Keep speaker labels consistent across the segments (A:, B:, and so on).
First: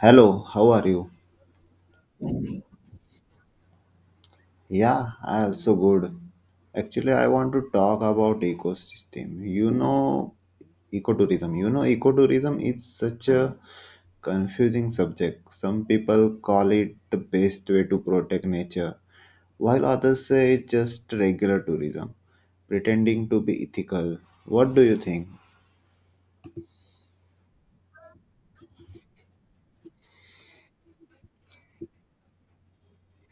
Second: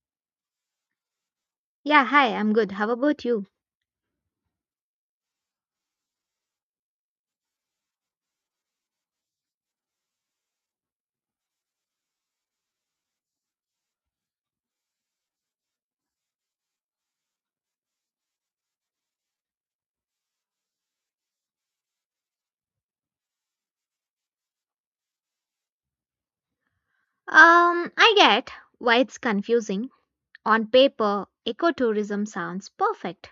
A: Hello, how are you?
B: Yeah, hi, I'm good. How about you?
A: Yeah, I also good. Actually, I want to talk about ecosystem. Ecotourism. Ecotourism is such a confusing subject. Some people call it the best way to protect nature, while others say it's just regular tourism, pretending to be ethical. What do you think?
B: I get why it's confusing. On paper, ecotourism sounds perfect.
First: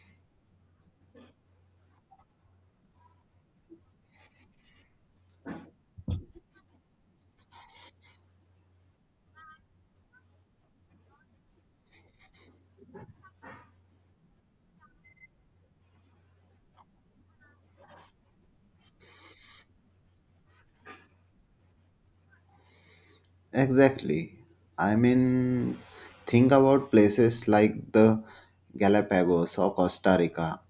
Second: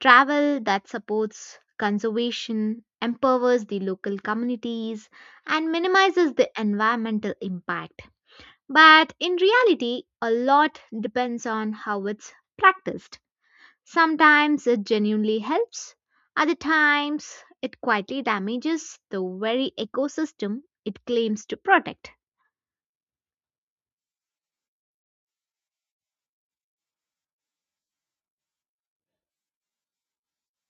B: Travel that supports conservation, empowers the local communities, and minimizes the environmental impact. But in reality, a lot depends on how it's practiced. Sometimes it genuinely helps, other times, it quietly damages the very ecosystem it claims to protect.
A: Exactly. I mean, think about places like the Galapagos or Costa Rica.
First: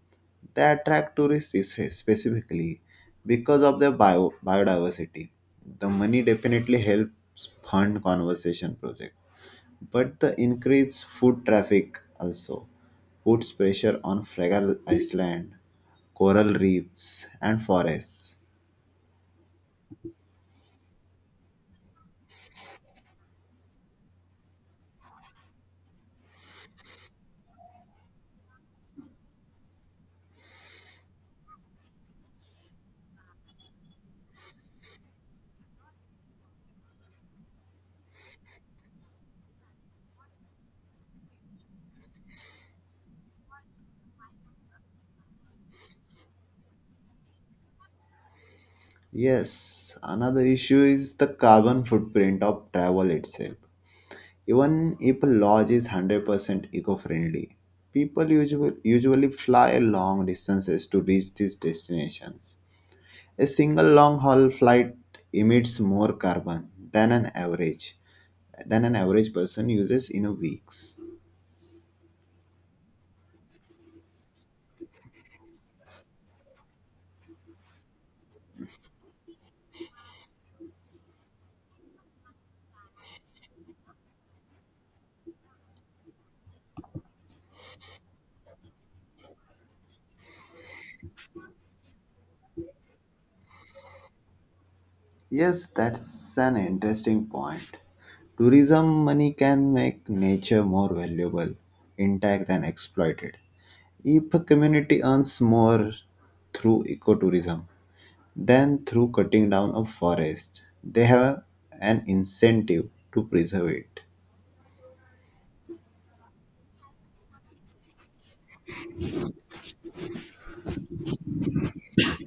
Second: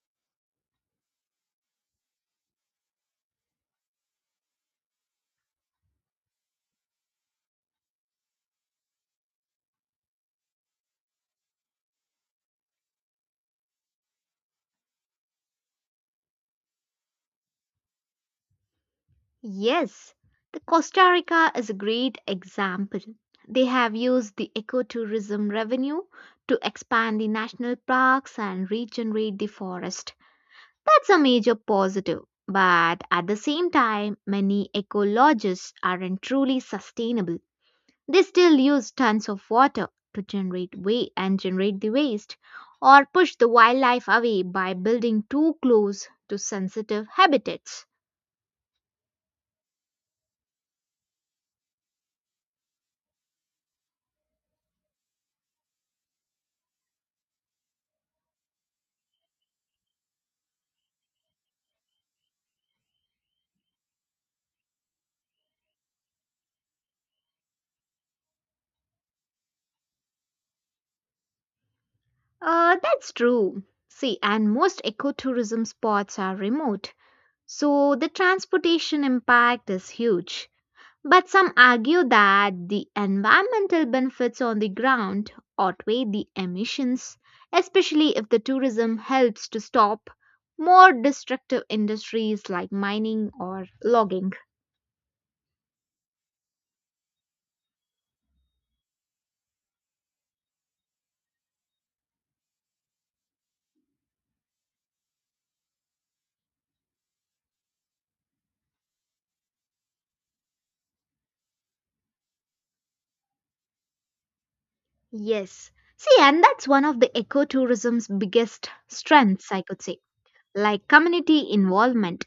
A: They attract specifically because of their biodiversity. The money definitely helps fund conservation project, but the increased food traffic also puts pressure on fragile island, coral reefs, and forests.
B: Yes, the Costa Rica is a great example. They have used the ecotourism revenue to expand the national parks and regenerate the forest. That's a major positive. But at the same time, many ecologists aren't truly sustainable. They still use tons of water to generate waste and generate the waste or push the wildlife away by building too close to sensitive habitats.
A: Yes, another issue is the carbon footprint of travel itself. Even if a lodge is 100% eco-friendly, people usually fly long distances to reach these destinations. A single long-haul flight emits more carbon than an average person uses in a weeks.
B: That's true. See, and most ecotourism spots are remote, so the transportation impact is huge. But some argue that the environmental benefits on the ground outweigh the emissions, especially if the tourism helps to stop more destructive industries like mining or logging.
A: Yes, that's an interesting point. Tourism money can make nature more valuable, intact, and exploited. If a community earns more through ecotourism than through cutting down a forest, they have an incentive to preserve it.
B: Yes. See, and that's one of the ecotourism's biggest strengths, I could say, like community involvement.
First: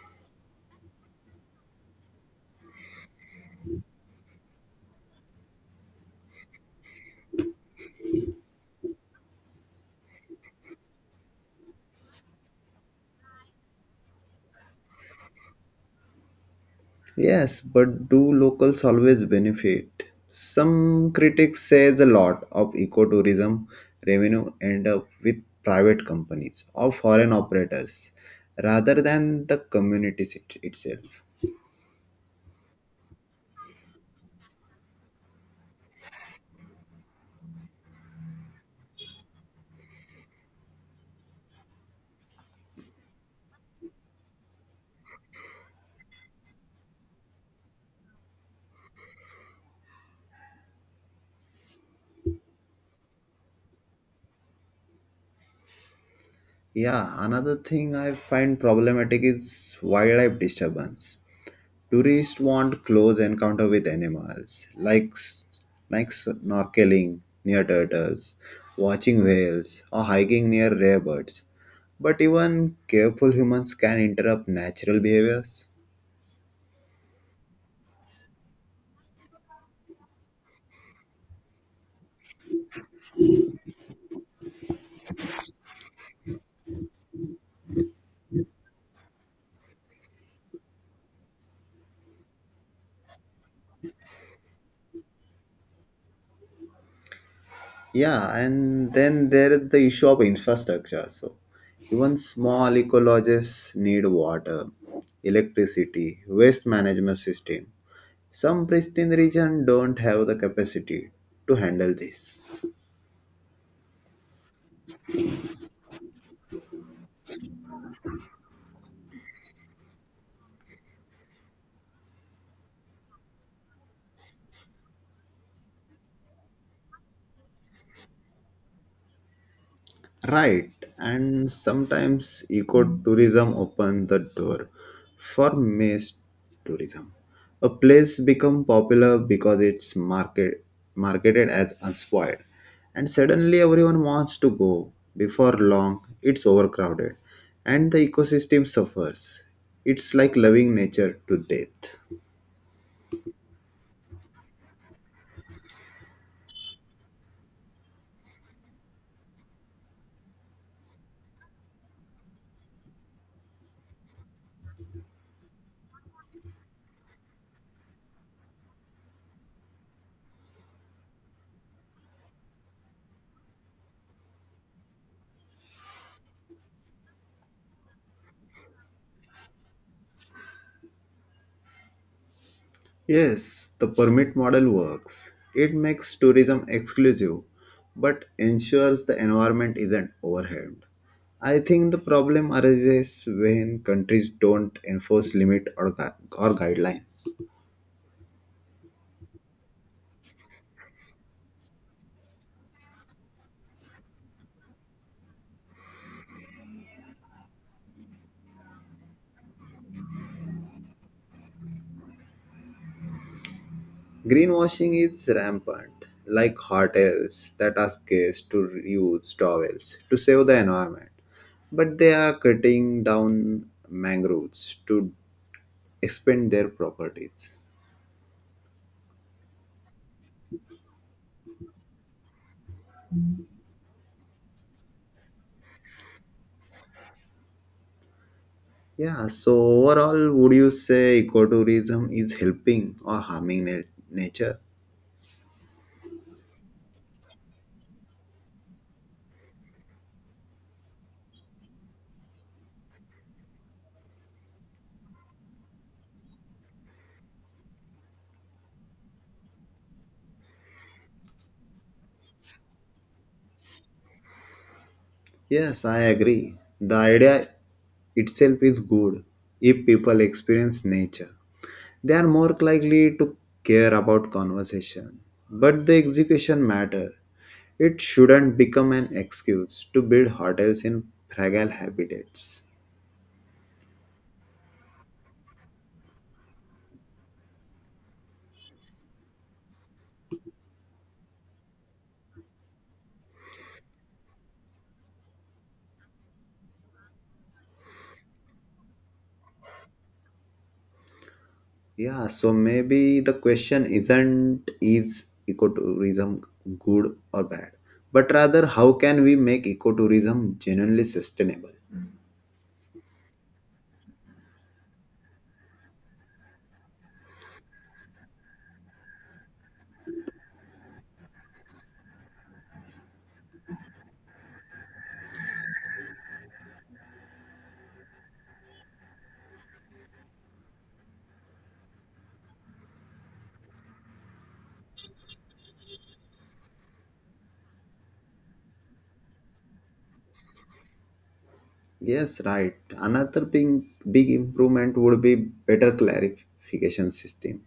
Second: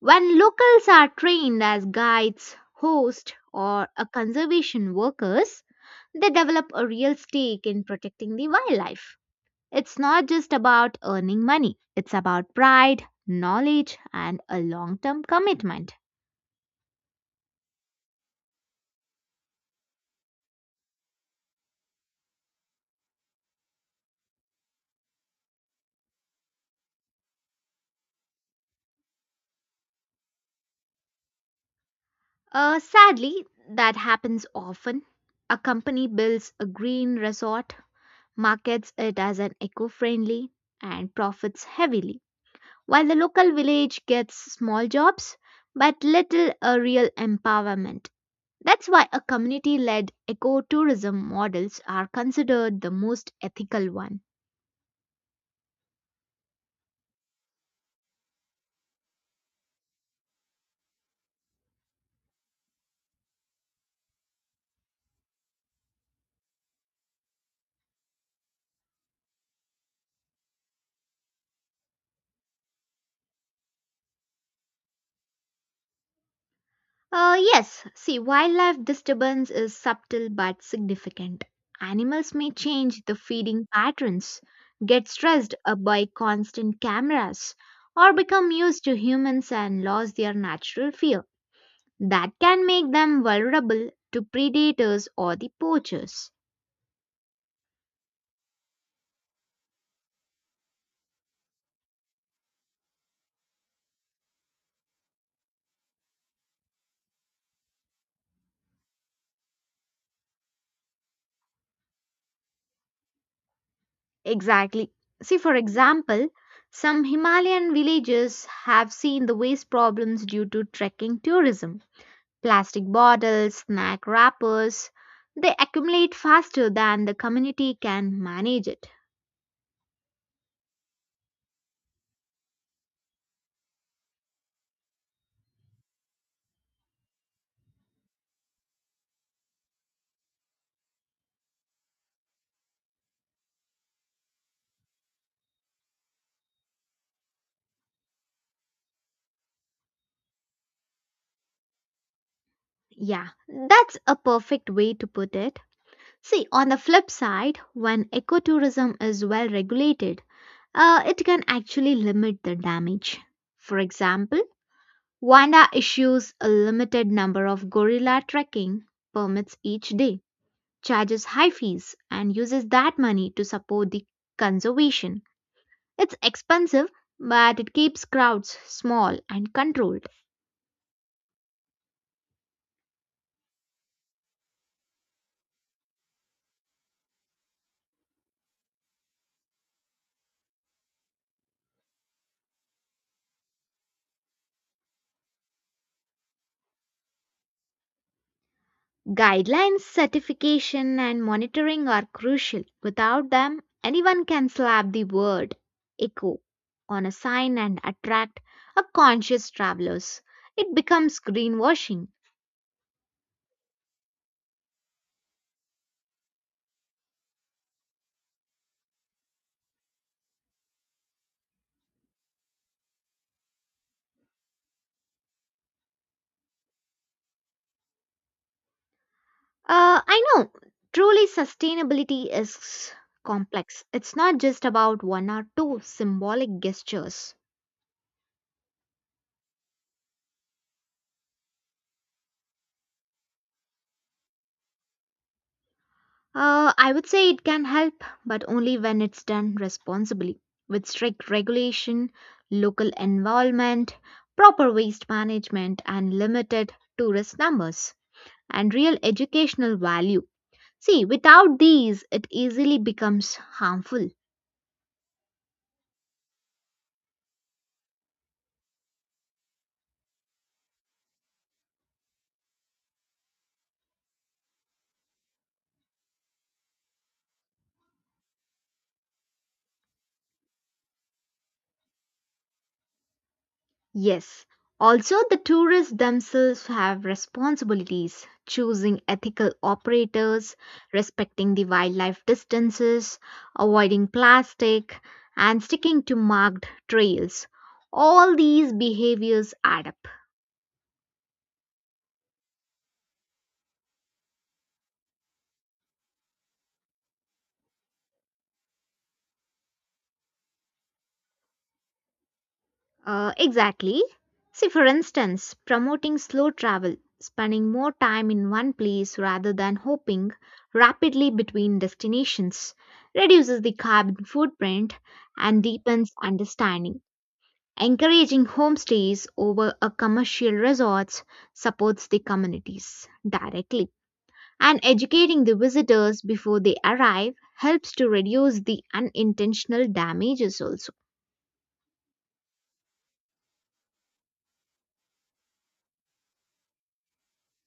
B: When locals are trained as guides, hosts, or a conservation workers, they develop a real stake in protecting the wildlife. It's not just about earning money, it's about pride, knowledge, and a long term commitment.
A: Yes, but do locals always benefit? Some critics say a lot of ecotourism revenue end up with private companies or foreign operators rather than the itself.
B: Sadly, that happens often. A company builds a green resort, markets it as an eco friendly, and profits heavily, while the local village gets small jobs but little a real empowerment. That's why a community led ecotourism models are considered the most ethical one.
A: Yeah, another thing I find problematic is wildlife disturbance. Tourists want close encounter with animals, like snorkeling near turtles, watching whales, or hiking near rare birds. But even careful humans can interrupt natural behaviors.
B: Yes, see, wildlife disturbance is subtle but significant. Animals may change the feeding patterns, get stressed by constant cameras, or become used to humans and lose their natural fear. That can make them vulnerable to predators or the poachers.
A: Yeah, and then there is the issue of infrastructure. So, even small ecologists need water, electricity, waste management system. Some pristine regions don't have the capacity to handle this.
B: Exactly. See, for example, some Himalayan villages have seen the waste problems due to trekking tourism. Plastic bottles, snack wrappers, they accumulate faster than the community can manage it.
A: Right, and sometimes ecotourism open the door for mass tourism. A place become popular because it's market marketed as unspoiled, and suddenly everyone wants to go. Before long, it's overcrowded, and the ecosystem suffers. It's like loving nature to death.
B: Yeah, that's a perfect way to put it. See, on the flip side, when ecotourism is well regulated, it can actually limit the damage. For example, WANDA issues a limited number of gorilla trekking permits each day, charges high fees, and uses that money to support the conservation. It's expensive, but it keeps crowds small and controlled.
A: Yes, the permit model works. It makes tourism exclusive but ensures the environment isn't overwhelmed. I think the problem arises when countries don't enforce or guidelines.
B: Guidelines, certification, and monitoring are crucial. Without them, anyone can slap the word eco on a sign and attract a conscious travelers. It becomes greenwashing.
A: Greenwashing is rampant, like hotels that ask guests to reuse towels to save the environment, but they are cutting down mangroves to expand their properties.
B: I know, truly sustainability is complex. It's not just about one or two symbolic gestures.
A: Yeah, so overall, would you say ecotourism is helping or harming nature?
B: I would say it can help, but only when it's done responsibly, with strict regulation, local involvement, proper waste management, and limited tourist numbers, and real educational value. See, without these, it easily becomes harmful.
A: Yes, I agree. The idea itself is good. If people experience nature, they are more likely to care about conversation. But the execution matter. It shouldn't become an excuse to build hotels in fragile habitats.
B: Yes, also the tourists themselves have responsibilities, choosing ethical operators, respecting the wildlife distances, avoiding plastic, and sticking to marked trails. All these behaviors add up.
A: Yeah, so maybe the question isn't is ecotourism good or bad, but rather how can we make ecotourism genuinely sustainable?
B: Exactly. See, for instance, promoting slow travel, spending more time in one place rather than hopping rapidly between destinations, reduces the carbon footprint and deepens understanding. Encouraging homestays over a commercial resorts supports the communities directly. And educating the visitors before they arrive helps to reduce the unintentional damages also.
A: Yes, right. Another big improvement would be better clarification system.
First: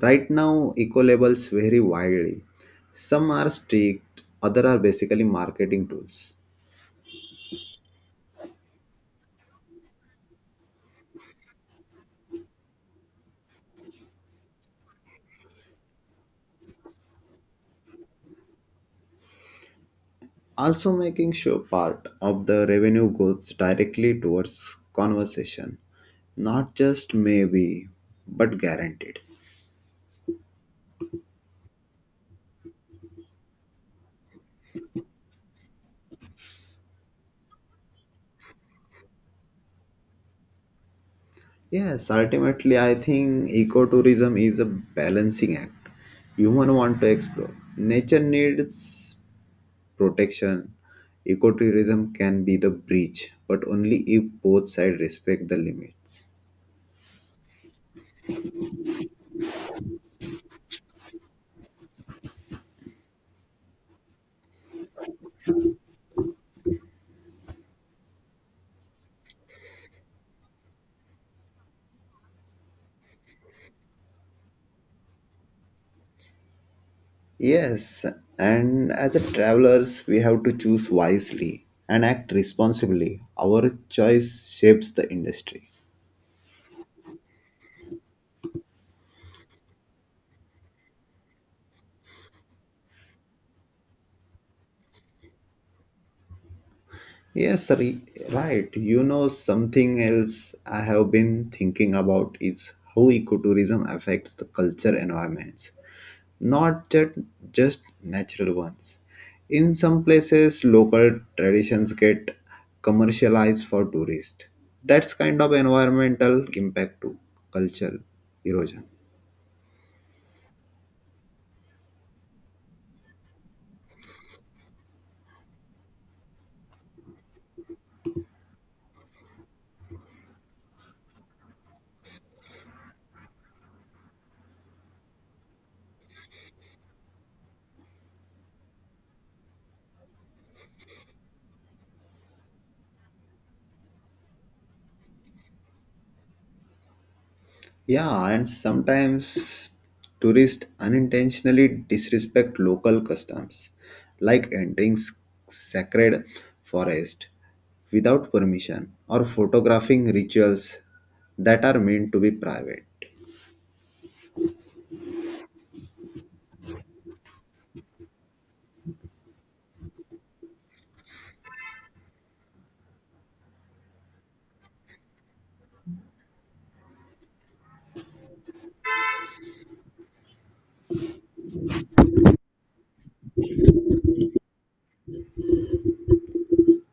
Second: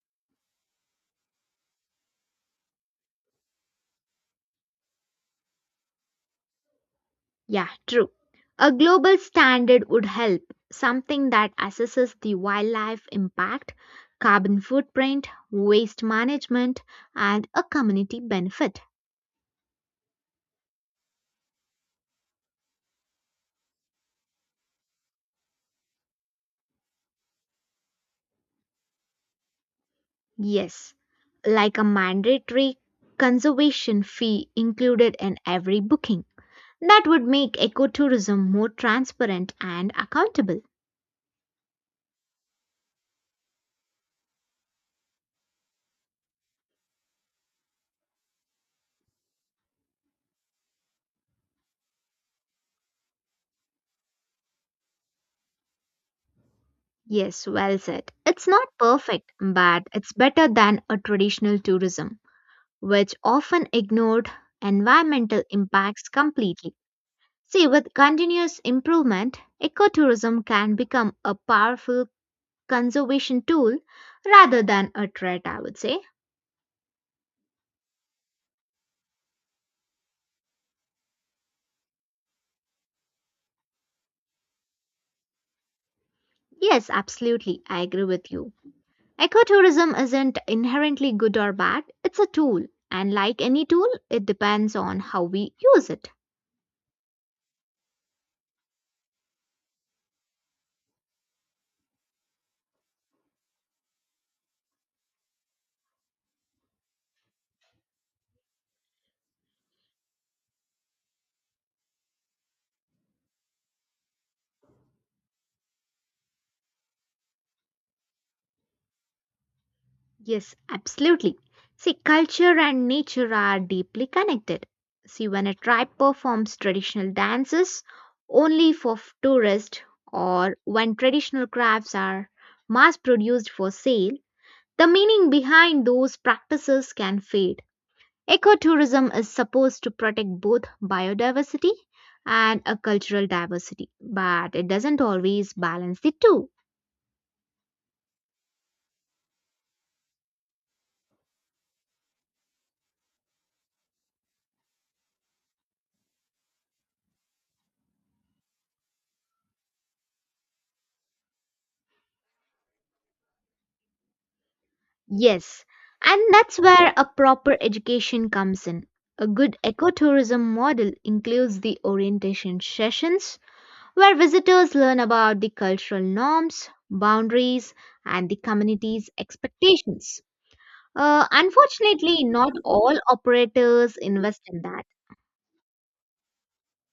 A: Right now, eco labels vary widely. Some are strict, other are basically marketing tools.
B: Yeah, true. A global standard would help, something that assesses the wildlife impact, carbon footprint, waste management, and a community benefit.
A: Also making sure part of the revenue goes directly towards conversation, not just maybe but guaranteed.
B: Yes, like a mandatory conservation fee included in every booking. That would make ecotourism more transparent and accountable.
A: Yes, ultimately I think ecotourism is a balancing act. Human want to explore nature needs protection. Ecotourism can be the bridge, but only if both sides respect the limits.
B: Yes, well said. It's not perfect, but it's better than a traditional tourism, which often ignored environmental impacts completely. See, with continuous improvement, ecotourism can become a powerful conservation tool rather than a threat, I would say.
A: Yes, and as a travelers, we have to choose wisely and act responsibly. Our choice shapes the industry.
B: Yes, absolutely, I agree with you. Ecotourism isn't inherently good or bad, it's a tool, and like any tool, it depends on how we use it.
A: Yes, right. Something else I have been thinking about is how ecotourism affects the culture environments, not just, just natural ones. In some places, local traditions get commercialized for tourists. That's kind of environmental impact to culture erosion.
B: Yes, absolutely. See, culture and nature are deeply connected. See, when a tribe performs traditional dances only for tourists or when traditional crafts are mass produced for sale, the meaning behind those practices can fade. Ecotourism is supposed to protect both biodiversity and a cultural diversity, but it doesn't always balance the two.
A: Yeah, and sometimes tourists unintentionally disrespect local customs, like sacred forest without permission or photographing rituals that are meant to be private.
B: Yes, and that's where a proper education comes in. A good ecotourism model includes the orientation sessions where visitors learn about the cultural norms, boundaries, and the community's expectations. Unfortunately, not all operators invest in that.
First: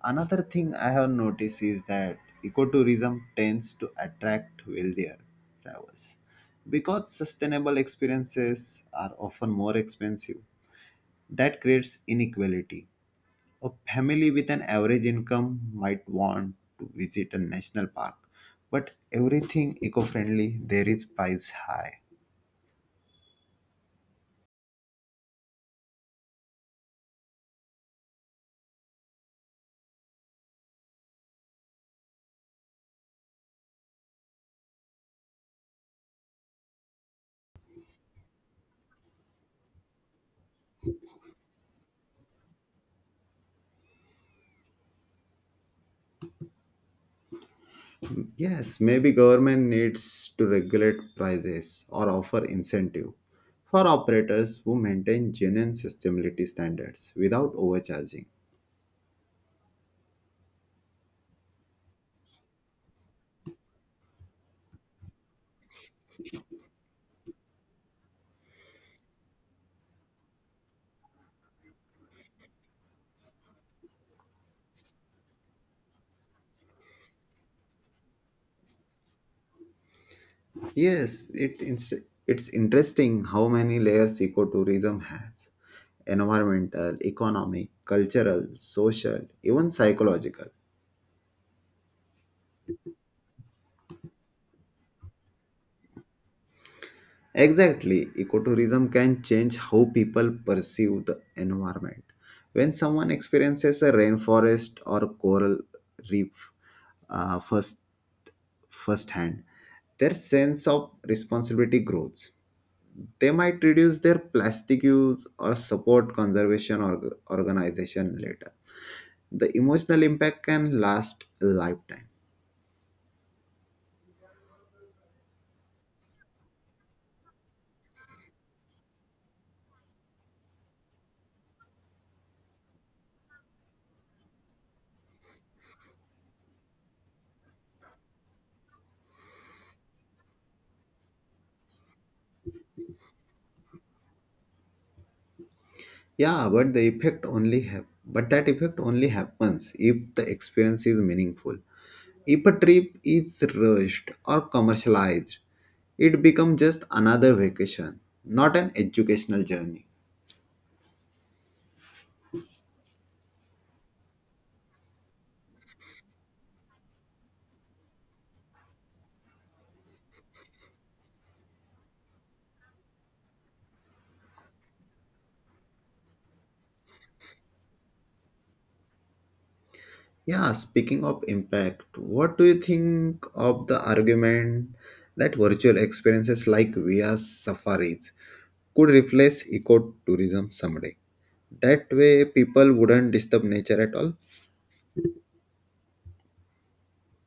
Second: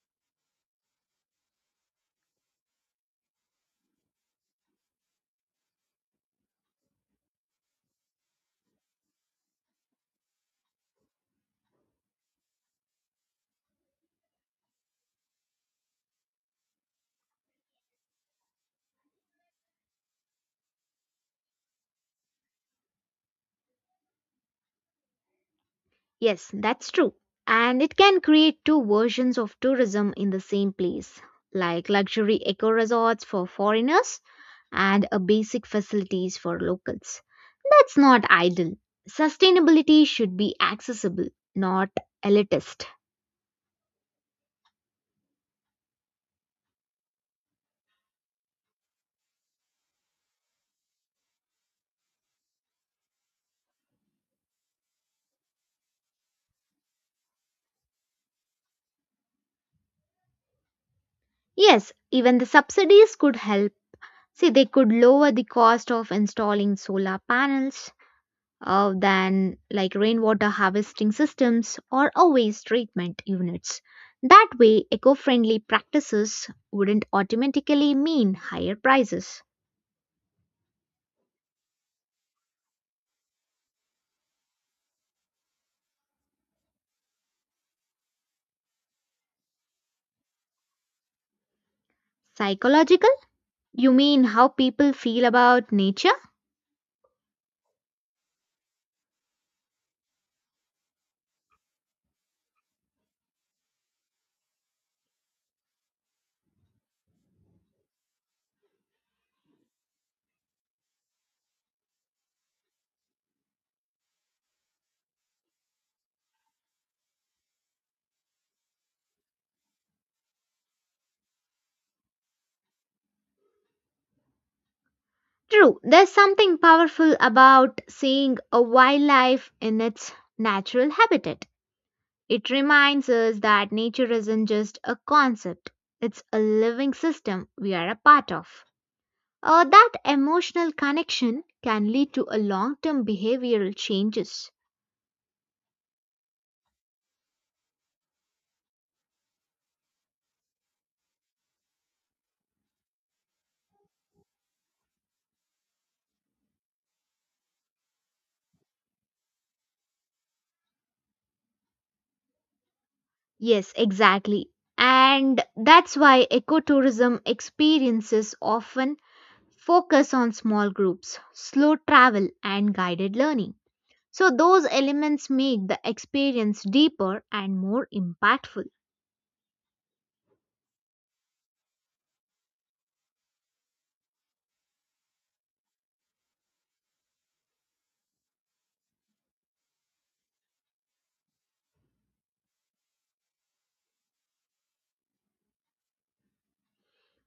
A: Another thing I have noticed is that ecotourism tends to attract wealthier travelers because sustainable experiences are often more expensive. That creates inequality. A family with an average income might want to visit a national park, but everything eco-friendly there is price high.
B: Yes, that's true. And it can create two versions of tourism in the same place, like luxury eco resorts for foreigners and a basic facilities for locals. That's not idle. Sustainability should be accessible, not elitist.
A: Yes, maybe government needs to regulate prices or offer incentive for operators who maintain genuine sustainability standards without overcharging.
B: Yes, even the subsidies could help. See, they could lower the cost of installing solar panels than like rainwater harvesting systems or a waste treatment units. That way, eco friendly practices wouldn't automatically mean higher prices.
A: Yes, it's interesting how many layers ecotourism has: environmental, economic, cultural, social, even psychological.
B: Psychological? You mean how people feel about nature?
A: Exactly. Ecotourism can change how people perceive the environment. When someone experiences a rainforest or coral reef, uh, first firsthand, their sense of responsibility grows. They might reduce their plastic use or support conservation organization later. The emotional impact can last a lifetime.
B: True, there's something powerful about seeing a wildlife in its natural habitat. It reminds us that nature isn't just a concept, it's a living system we are a part of. That emotional connection can lead to a long-term behavioral changes.
A: Yeah, but the effect only have but that effect only happens if the experience is meaningful. If a trip is rushed or commercialized, it becomes just another vacation, not an educational journey.
B: Yes, exactly. And that's why ecotourism experiences often focus on small groups, slow travel and guided learning. So those elements make the experience deeper and more impactful.
A: Yeah, speaking of impact, what do you think of the argument that virtual experiences like VR safaris could replace ecotourism someday? That way, people wouldn't disturb nature at all.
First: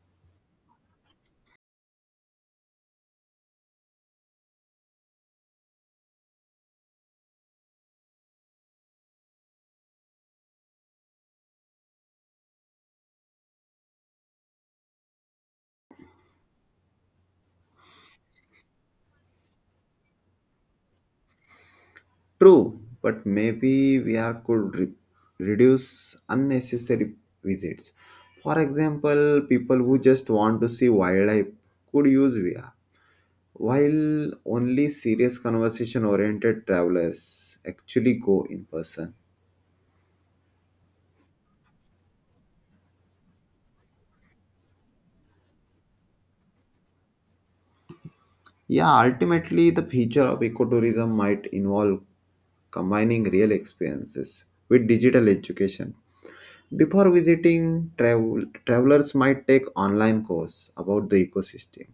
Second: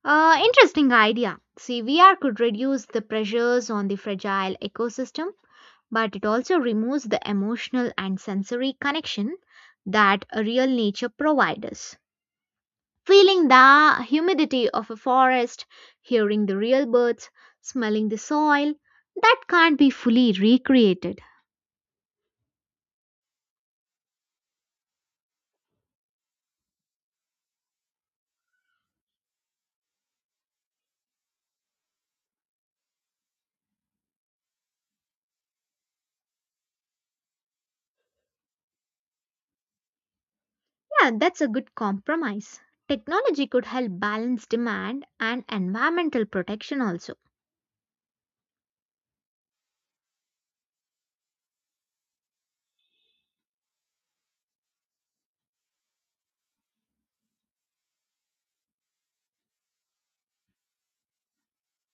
B: Interesting idea. See, VR could reduce the pressures on the fragile ecosystem, but it also removes the emotional and sensory connection that a real nature provides us. Feeling the humidity of a forest, hearing the real birds, smelling the soil, that can't be fully recreated.
A: True, but maybe we are could re- reduce unnecessary visits. For example, people who just want to see wildlife could use VR, while only serious conversation oriented travelers actually go in person.
B: Yeah, that's a good compromise. Technology could help balance demand and environmental protection also.
A: Yeah, ultimately, the future of ecotourism might involve combining real experiences with digital education. Before visiting, travelers might take online course about the ecosystem,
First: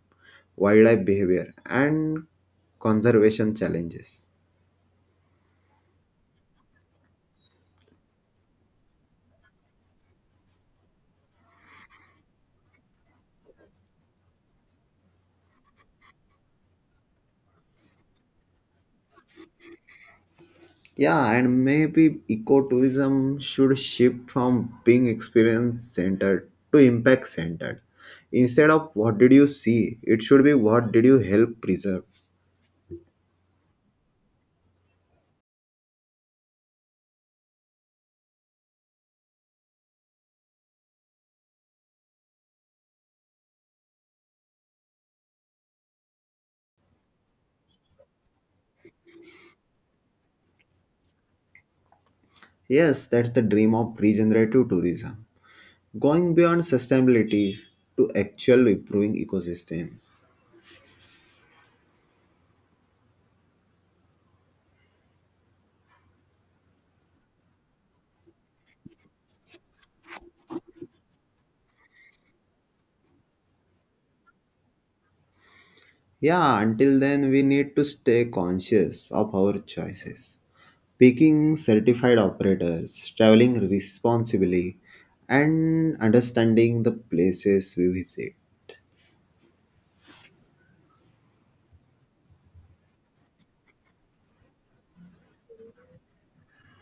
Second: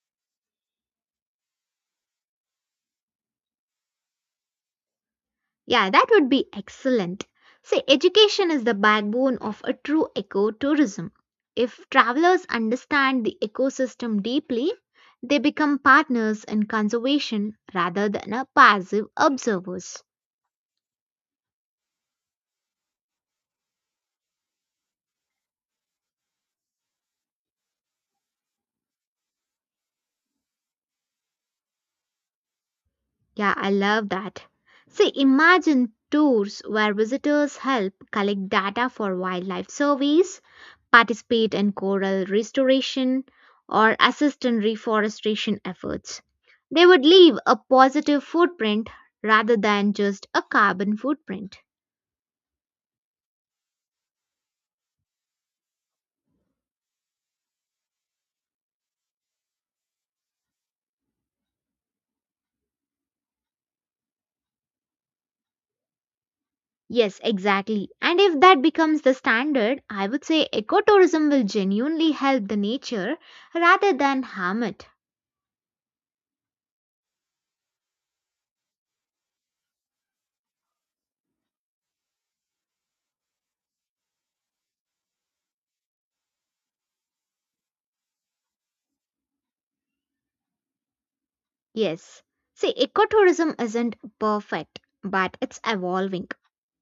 A: wildlife behavior, and conservation challenges.
B: Yeah, that would be excellent. See, education is the backbone of a true ecotourism. If travelers understand the ecosystem deeply, they become partners in conservation rather than a passive observers.
A: Yeah, and maybe ecotourism should shift from being experience centered to impact centered. Instead of what did you see, it should be what did you help preserve.
B: Yeah, I love that. See, imagine tours where visitors help collect data for wildlife surveys, participate in coral restoration, or assist in reforestation efforts. They would leave a positive footprint rather than just a carbon footprint.
A: Yes, that's the dream of regenerative tourism, going beyond sustainability to actual improving ecosystem.
B: Yes, exactly. And if that becomes the standard, I would say ecotourism will genuinely help the nature rather than harm it.
A: Yeah, until then, we need to stay conscious of our choices. Picking certified operators, traveling responsibly, and understanding the places we visit.
B: Yes. See, ecotourism isn't perfect, but it's evolving.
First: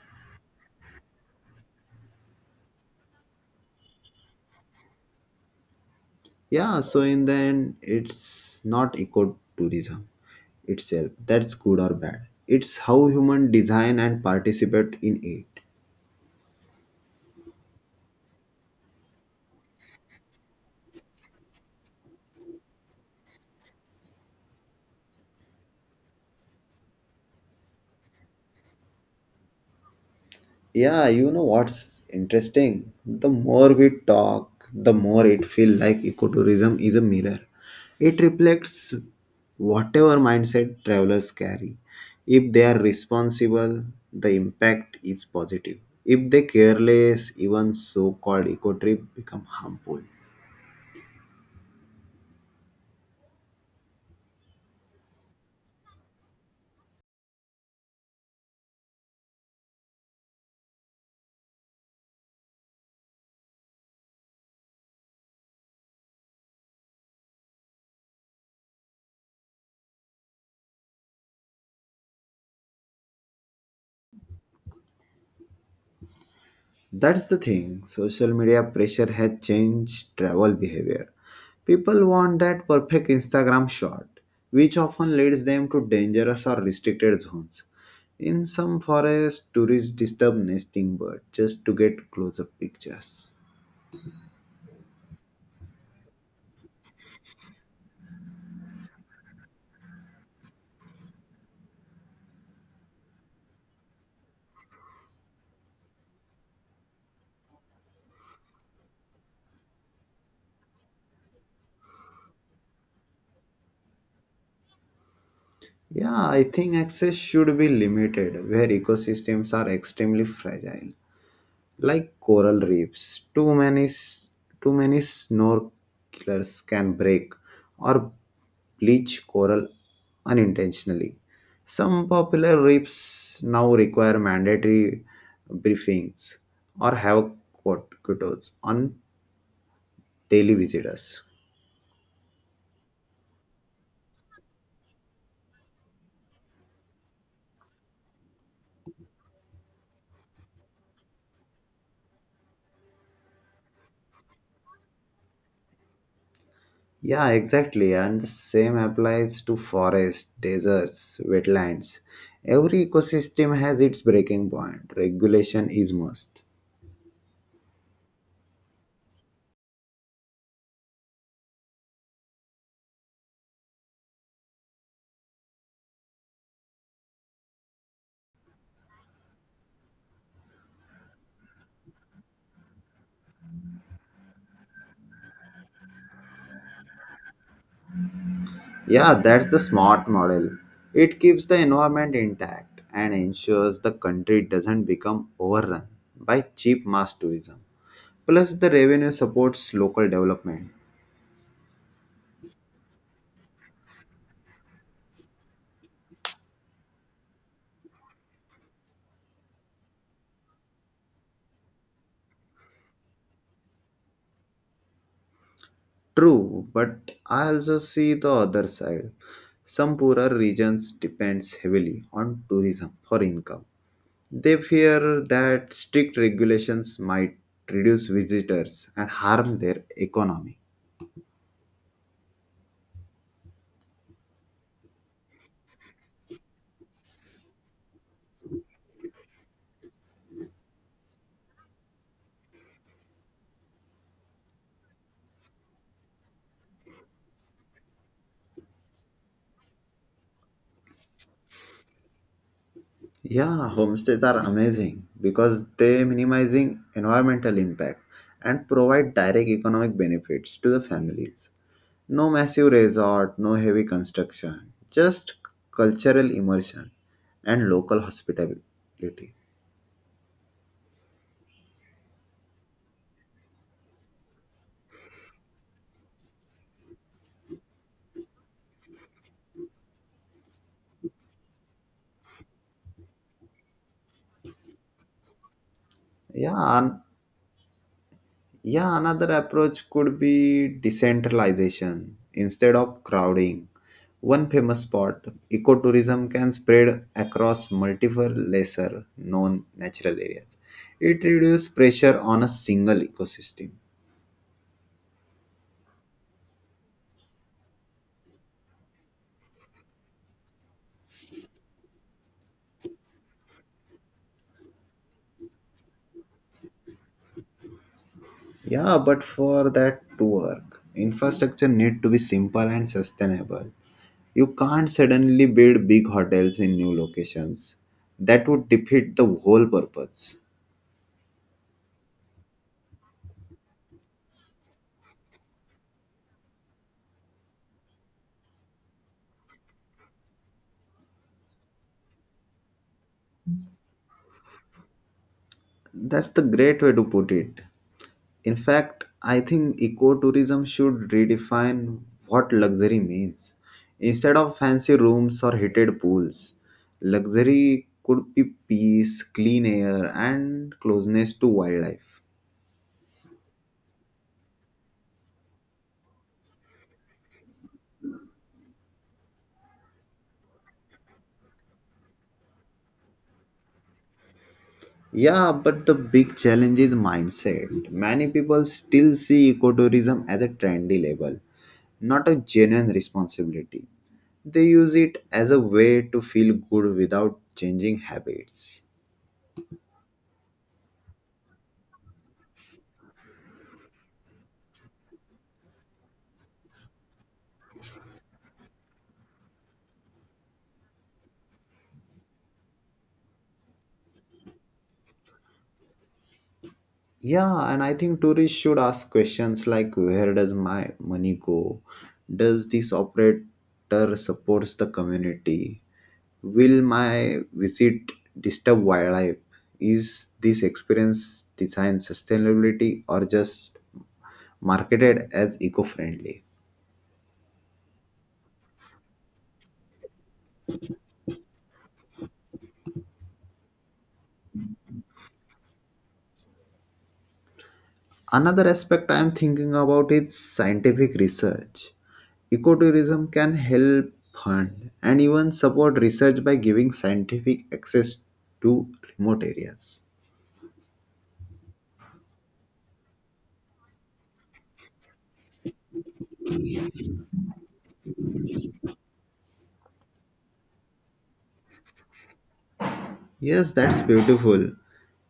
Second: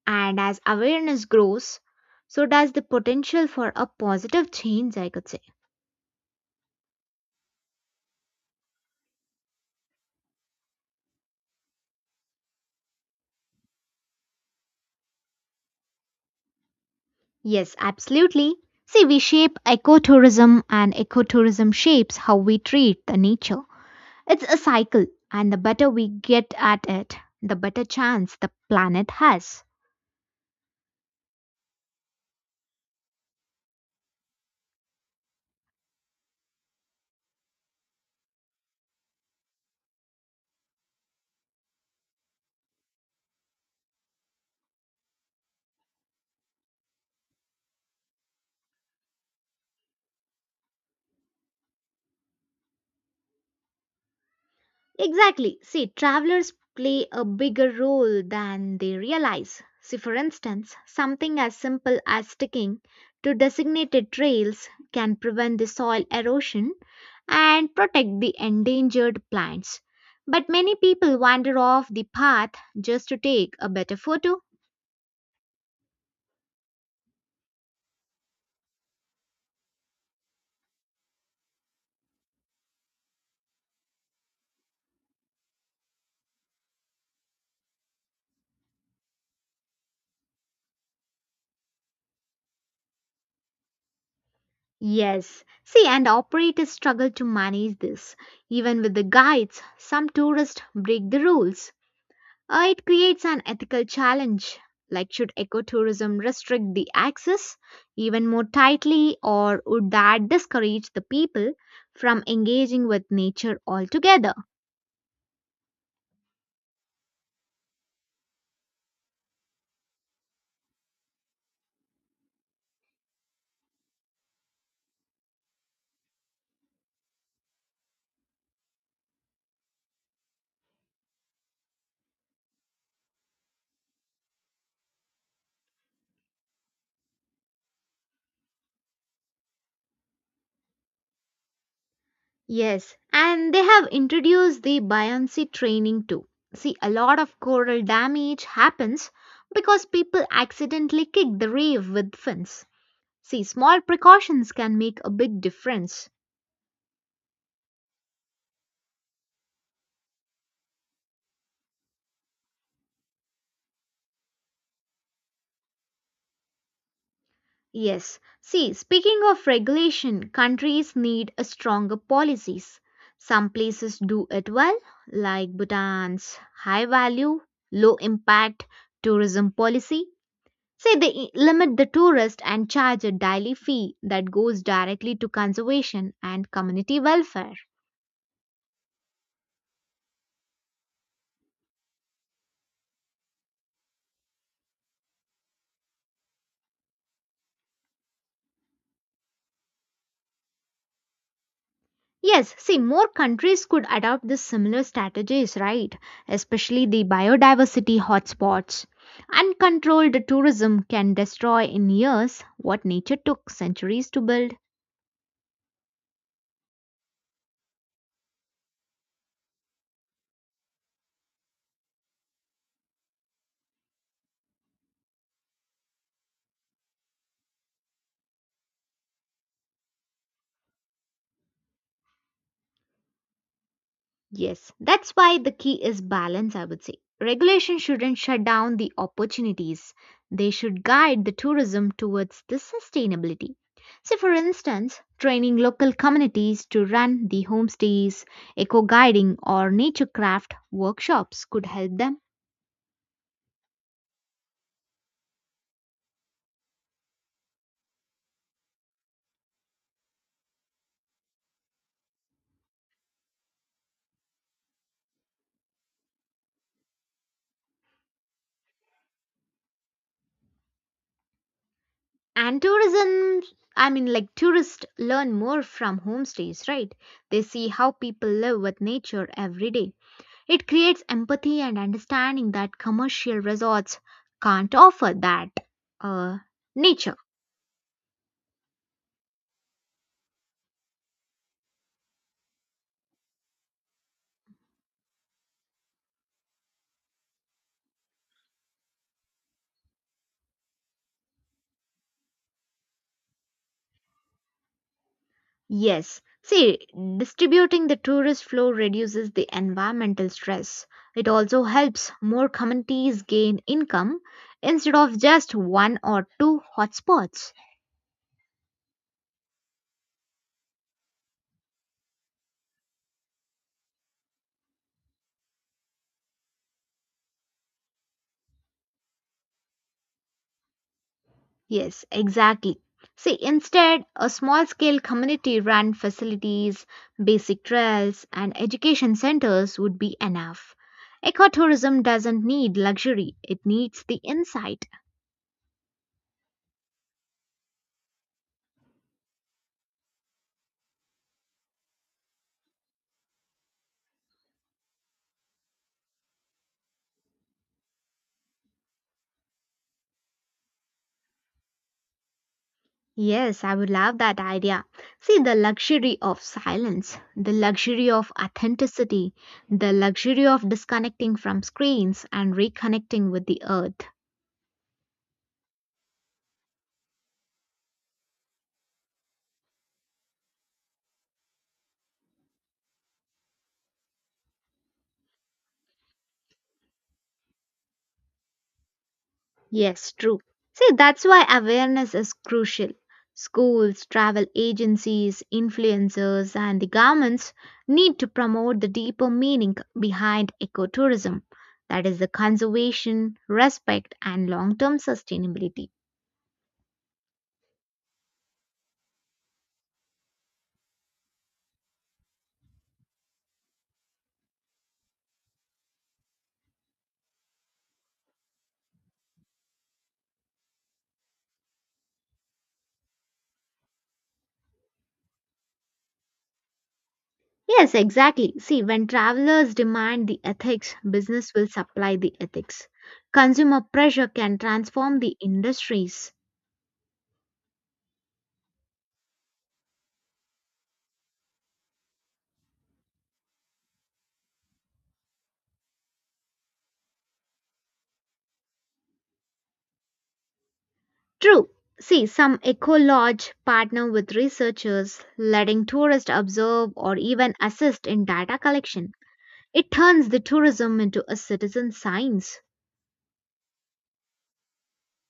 B: And as awareness grows, so does the potential for a positive change, I could say.
A: Yeah, so in the end, it's not ecotourism itself that's good or bad. It's how human design and participate in it.
B: Yes, absolutely. See, we shape ecotourism, and ecotourism shapes how we treat the nature. It's a cycle, and the better we get at it, the better chance the planet has.
A: Yeah, you know what's interesting? The more we talk, the more it feels like ecotourism is a mirror. It reflects whatever mindset travelers carry. If they are responsible, the impact is positive. If they careless, even so-called eco trip become harmful.
B: Exactly. See, travelers play a bigger role than they realize. See, for instance, something as simple as sticking to designated trails can prevent the soil erosion and protect the endangered plants. But many people wander off the path just to take a better photo.
A: That's the thing. Social media pressure has changed travel behavior. People want that perfect Instagram shot, which often leads them to dangerous or restricted zones. In some forests, tourists disturb nesting birds just to get close-up pictures.
B: Yes. See, and operators struggle to manage this. Even with the guides, some tourists break the rules. It creates an ethical challenge, like should ecotourism restrict the access even more tightly, or would that discourage the people from engaging with nature altogether?
A: Yeah, I think access should be limited where ecosystems are extremely fragile, like coral reefs. too many s- too many snorkelers can break or bleach coral unintentionally. Some popular reefs now require mandatory briefings or have quotas on daily visitors.
B: Yes, and they have introduced the buoyancy training too. See, a lot of coral damage happens because people accidentally kick the reef with fins. See, small precautions can make a big difference.
A: Yeah, exactly, and the same applies to forests, deserts, wetlands. Every ecosystem has its breaking point. Regulation is must.
B: Yes. See, speaking of regulation, countries need a stronger policies. Some places do it well, like Bhutan's high value, low impact tourism policy. Say they limit the tourist and charge a daily fee that goes directly to conservation and community welfare.
A: Yeah, that's the smart model. It keeps the environment intact and ensures the country doesn't become overrun by cheap mass tourism. Plus, the revenue supports local development.
B: Yes, see, more countries could adopt these similar strategies, right? Especially the biodiversity hotspots. Uncontrolled tourism can destroy in years what nature took centuries to build.
A: True, but I also see the other side. Some poorer regions depends heavily on tourism for income. They fear that strict regulations might reduce visitors and harm their economy.
B: Yes, that's why the key is balance, I would say. Regulation shouldn't shut down the opportunities, they should guide the tourism towards the sustainability. So, for instance, training local communities to run the homestays, eco guiding, or nature craft workshops could help them.
A: Yeah, homestays are amazing because they minimizing environmental impact and provide direct economic benefits to the families. No massive resort, no heavy construction, just cultural immersion and local hospitality.
B: And tourism, I mean, like tourists learn more from homestays, right? They see how people live with nature every day. It creates empathy and understanding that commercial resorts can't offer that uh,
A: Yeah.
B: nature.
A: Yeah, another approach could be decentralization instead of crowding. One famous spot, ecotourism can spread across multiple lesser known natural areas. It reduces pressure on a single ecosystem.
B: Yes, see, distributing the tourist flow reduces the environmental stress. It also helps more communities gain income instead of just one or two hotspots.
A: Yeah, but for that to work, infrastructure need to be simple and sustainable. You can't suddenly build big hotels in new locations. That would defeat the whole purpose.
B: Yes, exactly. See, instead, a small scale community run facilities, basic trails, and education centers would be enough. Ecotourism doesn't need luxury, it needs the insight.
A: That's the great way to put it. In fact, I think ecotourism should redefine what luxury means. Instead of fancy rooms or heated pools, luxury could be peace, clean air, and closeness to wildlife.
B: Yes, I would love that idea. See, the luxury of silence, the luxury of authenticity, the luxury of disconnecting from screens and reconnecting with the earth.
A: Yeah, but the big challenge is mindset. Many people still see ecotourism as a trendy label, not a genuine responsibility. They use it as a way to feel good without changing habits.
B: Yes, true. See, that's why awareness is crucial. Schools, travel agencies, influencers, and the governments need to promote the deeper meaning behind ecotourism, that is, the conservation, respect, and long term sustainability.
A: Yeah, and I think tourists should ask questions like where does my money go? Does this operator supports the community? Will my visit disturb wildlife? Is this experience designed sustainability or just marketed as eco-friendly?
B: Yes, exactly. See, when travelers demand the ethics, business will supply the ethics. Consumer pressure can transform the industries.
A: Another aspect I am thinking about is scientific research. Ecotourism can help fund and even support research by giving scientific access to remote areas.
B: True. See, some eco lodge partner with researchers, letting tourists observe or even assist in data collection. It turns the tourism into a citizen science.
A: Yes, that's beautiful.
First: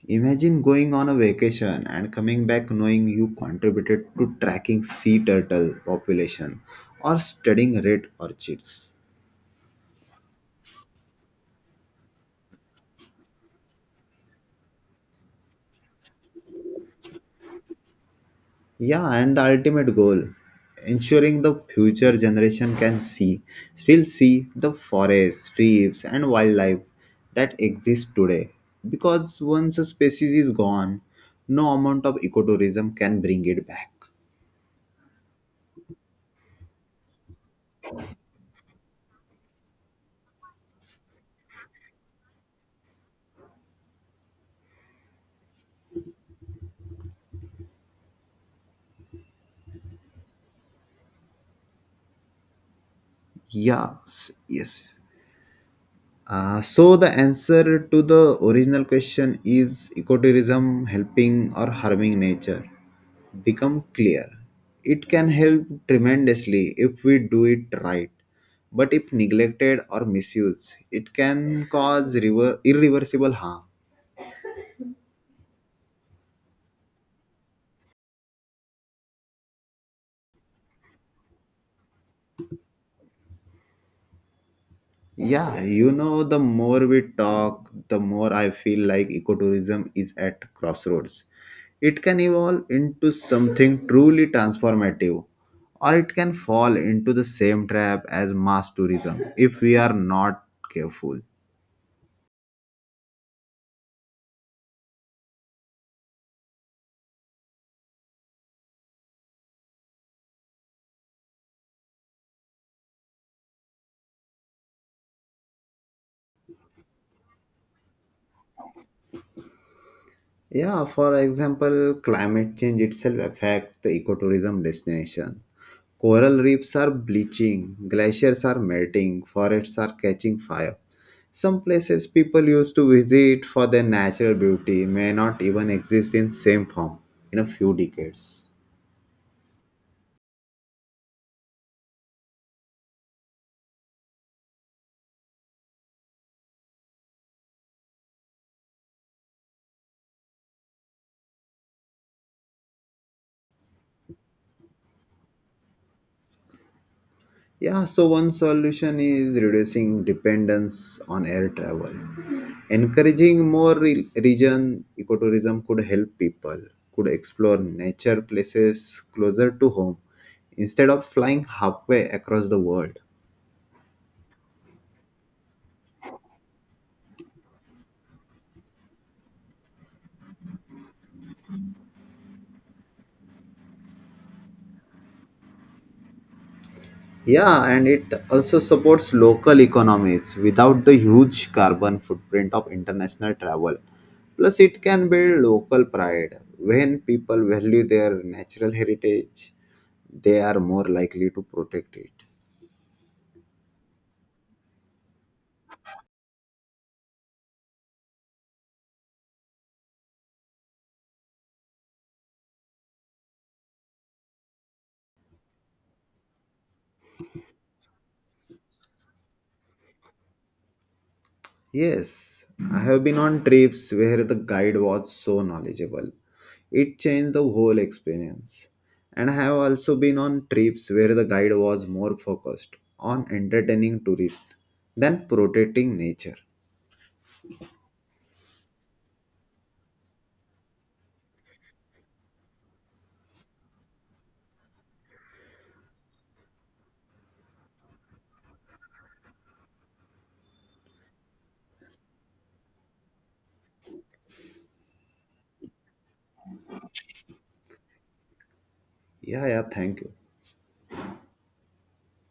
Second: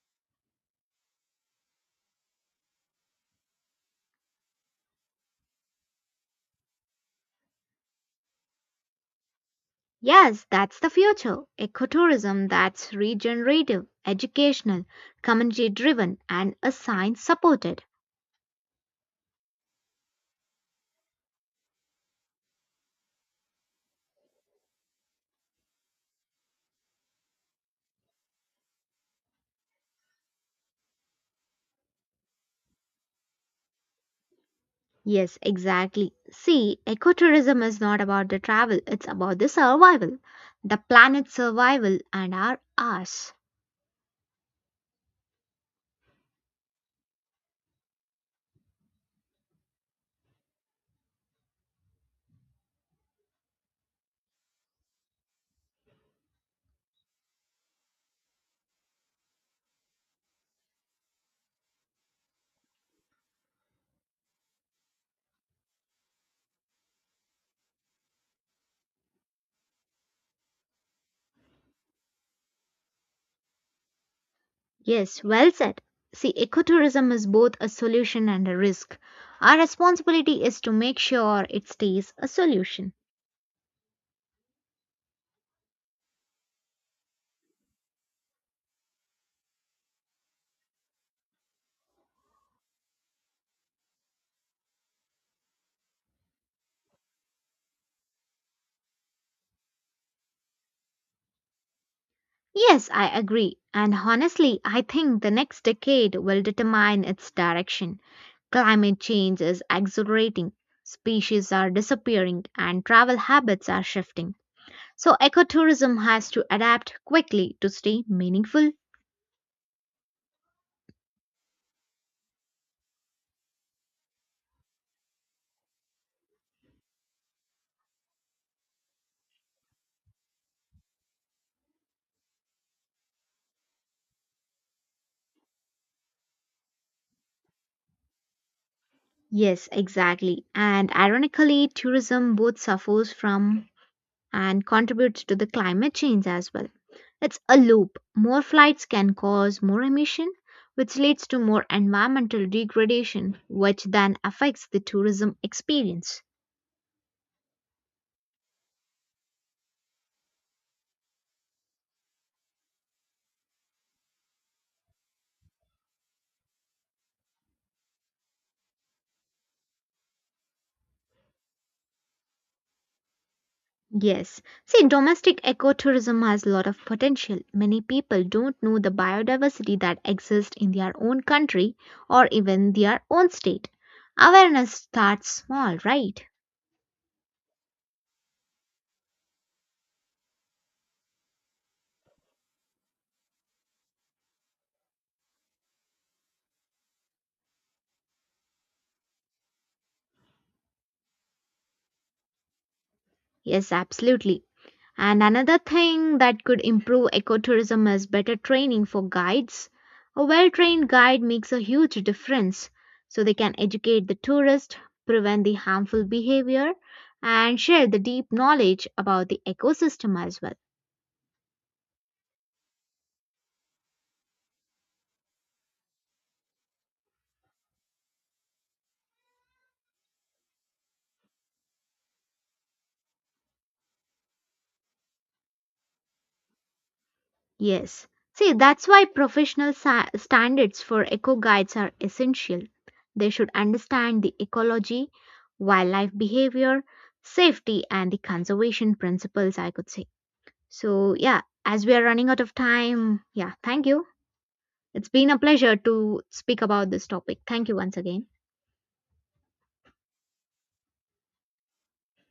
A: Imagine going on a vacation and coming back knowing you contributed to tracking sea turtle population or studying red orchids.
B: Yes, that's the future. Ecotourism that's regenerative, educational, community driven, and a science supported.
A: Yeah, and the ultimate goal, ensuring the future generation can still see the forests, reefs, and wildlife that exist today. Because once a species is gone, no amount of ecotourism can bring it back.
B: Yes, exactly. See, ecotourism is not about the travel, it's about the survival, the planet's survival, and our ours.
A: Yes, yes. So the answer to the original question, is ecotourism helping or harming nature, become clear. It can help tremendously if we do it right, but if neglected or misused, it can cause irreversible harm.
B: Yes, well said. See, ecotourism is both a solution and a risk. Our responsibility is to make sure it stays a solution.
A: Yeah, you know, the more we talk, the more I feel like ecotourism is at crossroads. It can evolve into something truly transformative, or it can fall into the same trap as mass tourism if we are not careful.
B: Yes, I agree. And honestly, I think the next decade will determine its direction. Climate change is accelerating, species are disappearing, and travel habits are shifting. So, ecotourism has to adapt quickly to stay meaningful.
A: Yeah, for example, climate change itself affects the ecotourism destination. Coral reefs are bleaching, glaciers are melting, forests are catching fire. Some places people used to visit for their natural beauty may not even exist in same form in a few decades.
B: Yes, exactly. And ironically, tourism both suffers from and contributes to the climate change as well. It's a loop. More flights can cause more emission, which leads to more environmental degradation, which then affects the tourism experience.
A: Yeah, so one solution is reducing dependence on air travel. Encouraging more region ecotourism could help people could explore nature places closer to home instead of flying halfway across the world.
B: Yes. See, domestic ecotourism has a lot of potential. Many people don't know the biodiversity that exists in their own country or even their own state. Awareness starts small, right?
A: Yeah, and it also supports local economies without the huge carbon footprint of international travel. Plus, it can build local pride. When people value their natural heritage, they are more likely to protect it.
B: Yes, absolutely. And another thing that could improve ecotourism is better training for guides. A well trained guide makes a huge difference. So they can educate the tourist, prevent the harmful behavior, and share the deep knowledge about the ecosystem as well.
A: Yes, I have been on trips where the guide was so knowledgeable. It changed the whole experience. And I have also been on trips where the guide was more focused on entertaining tourists than protecting nature.
B: Yes. See, that's why professional standards for eco guides are essential. They should understand the ecology, wildlife behavior, safety, and the conservation principles, I could say. So, yeah, as we are running out of time, yeah, thank you. It's been a pleasure to speak about this topic. Thank you once again.
A: Yeah, thank you.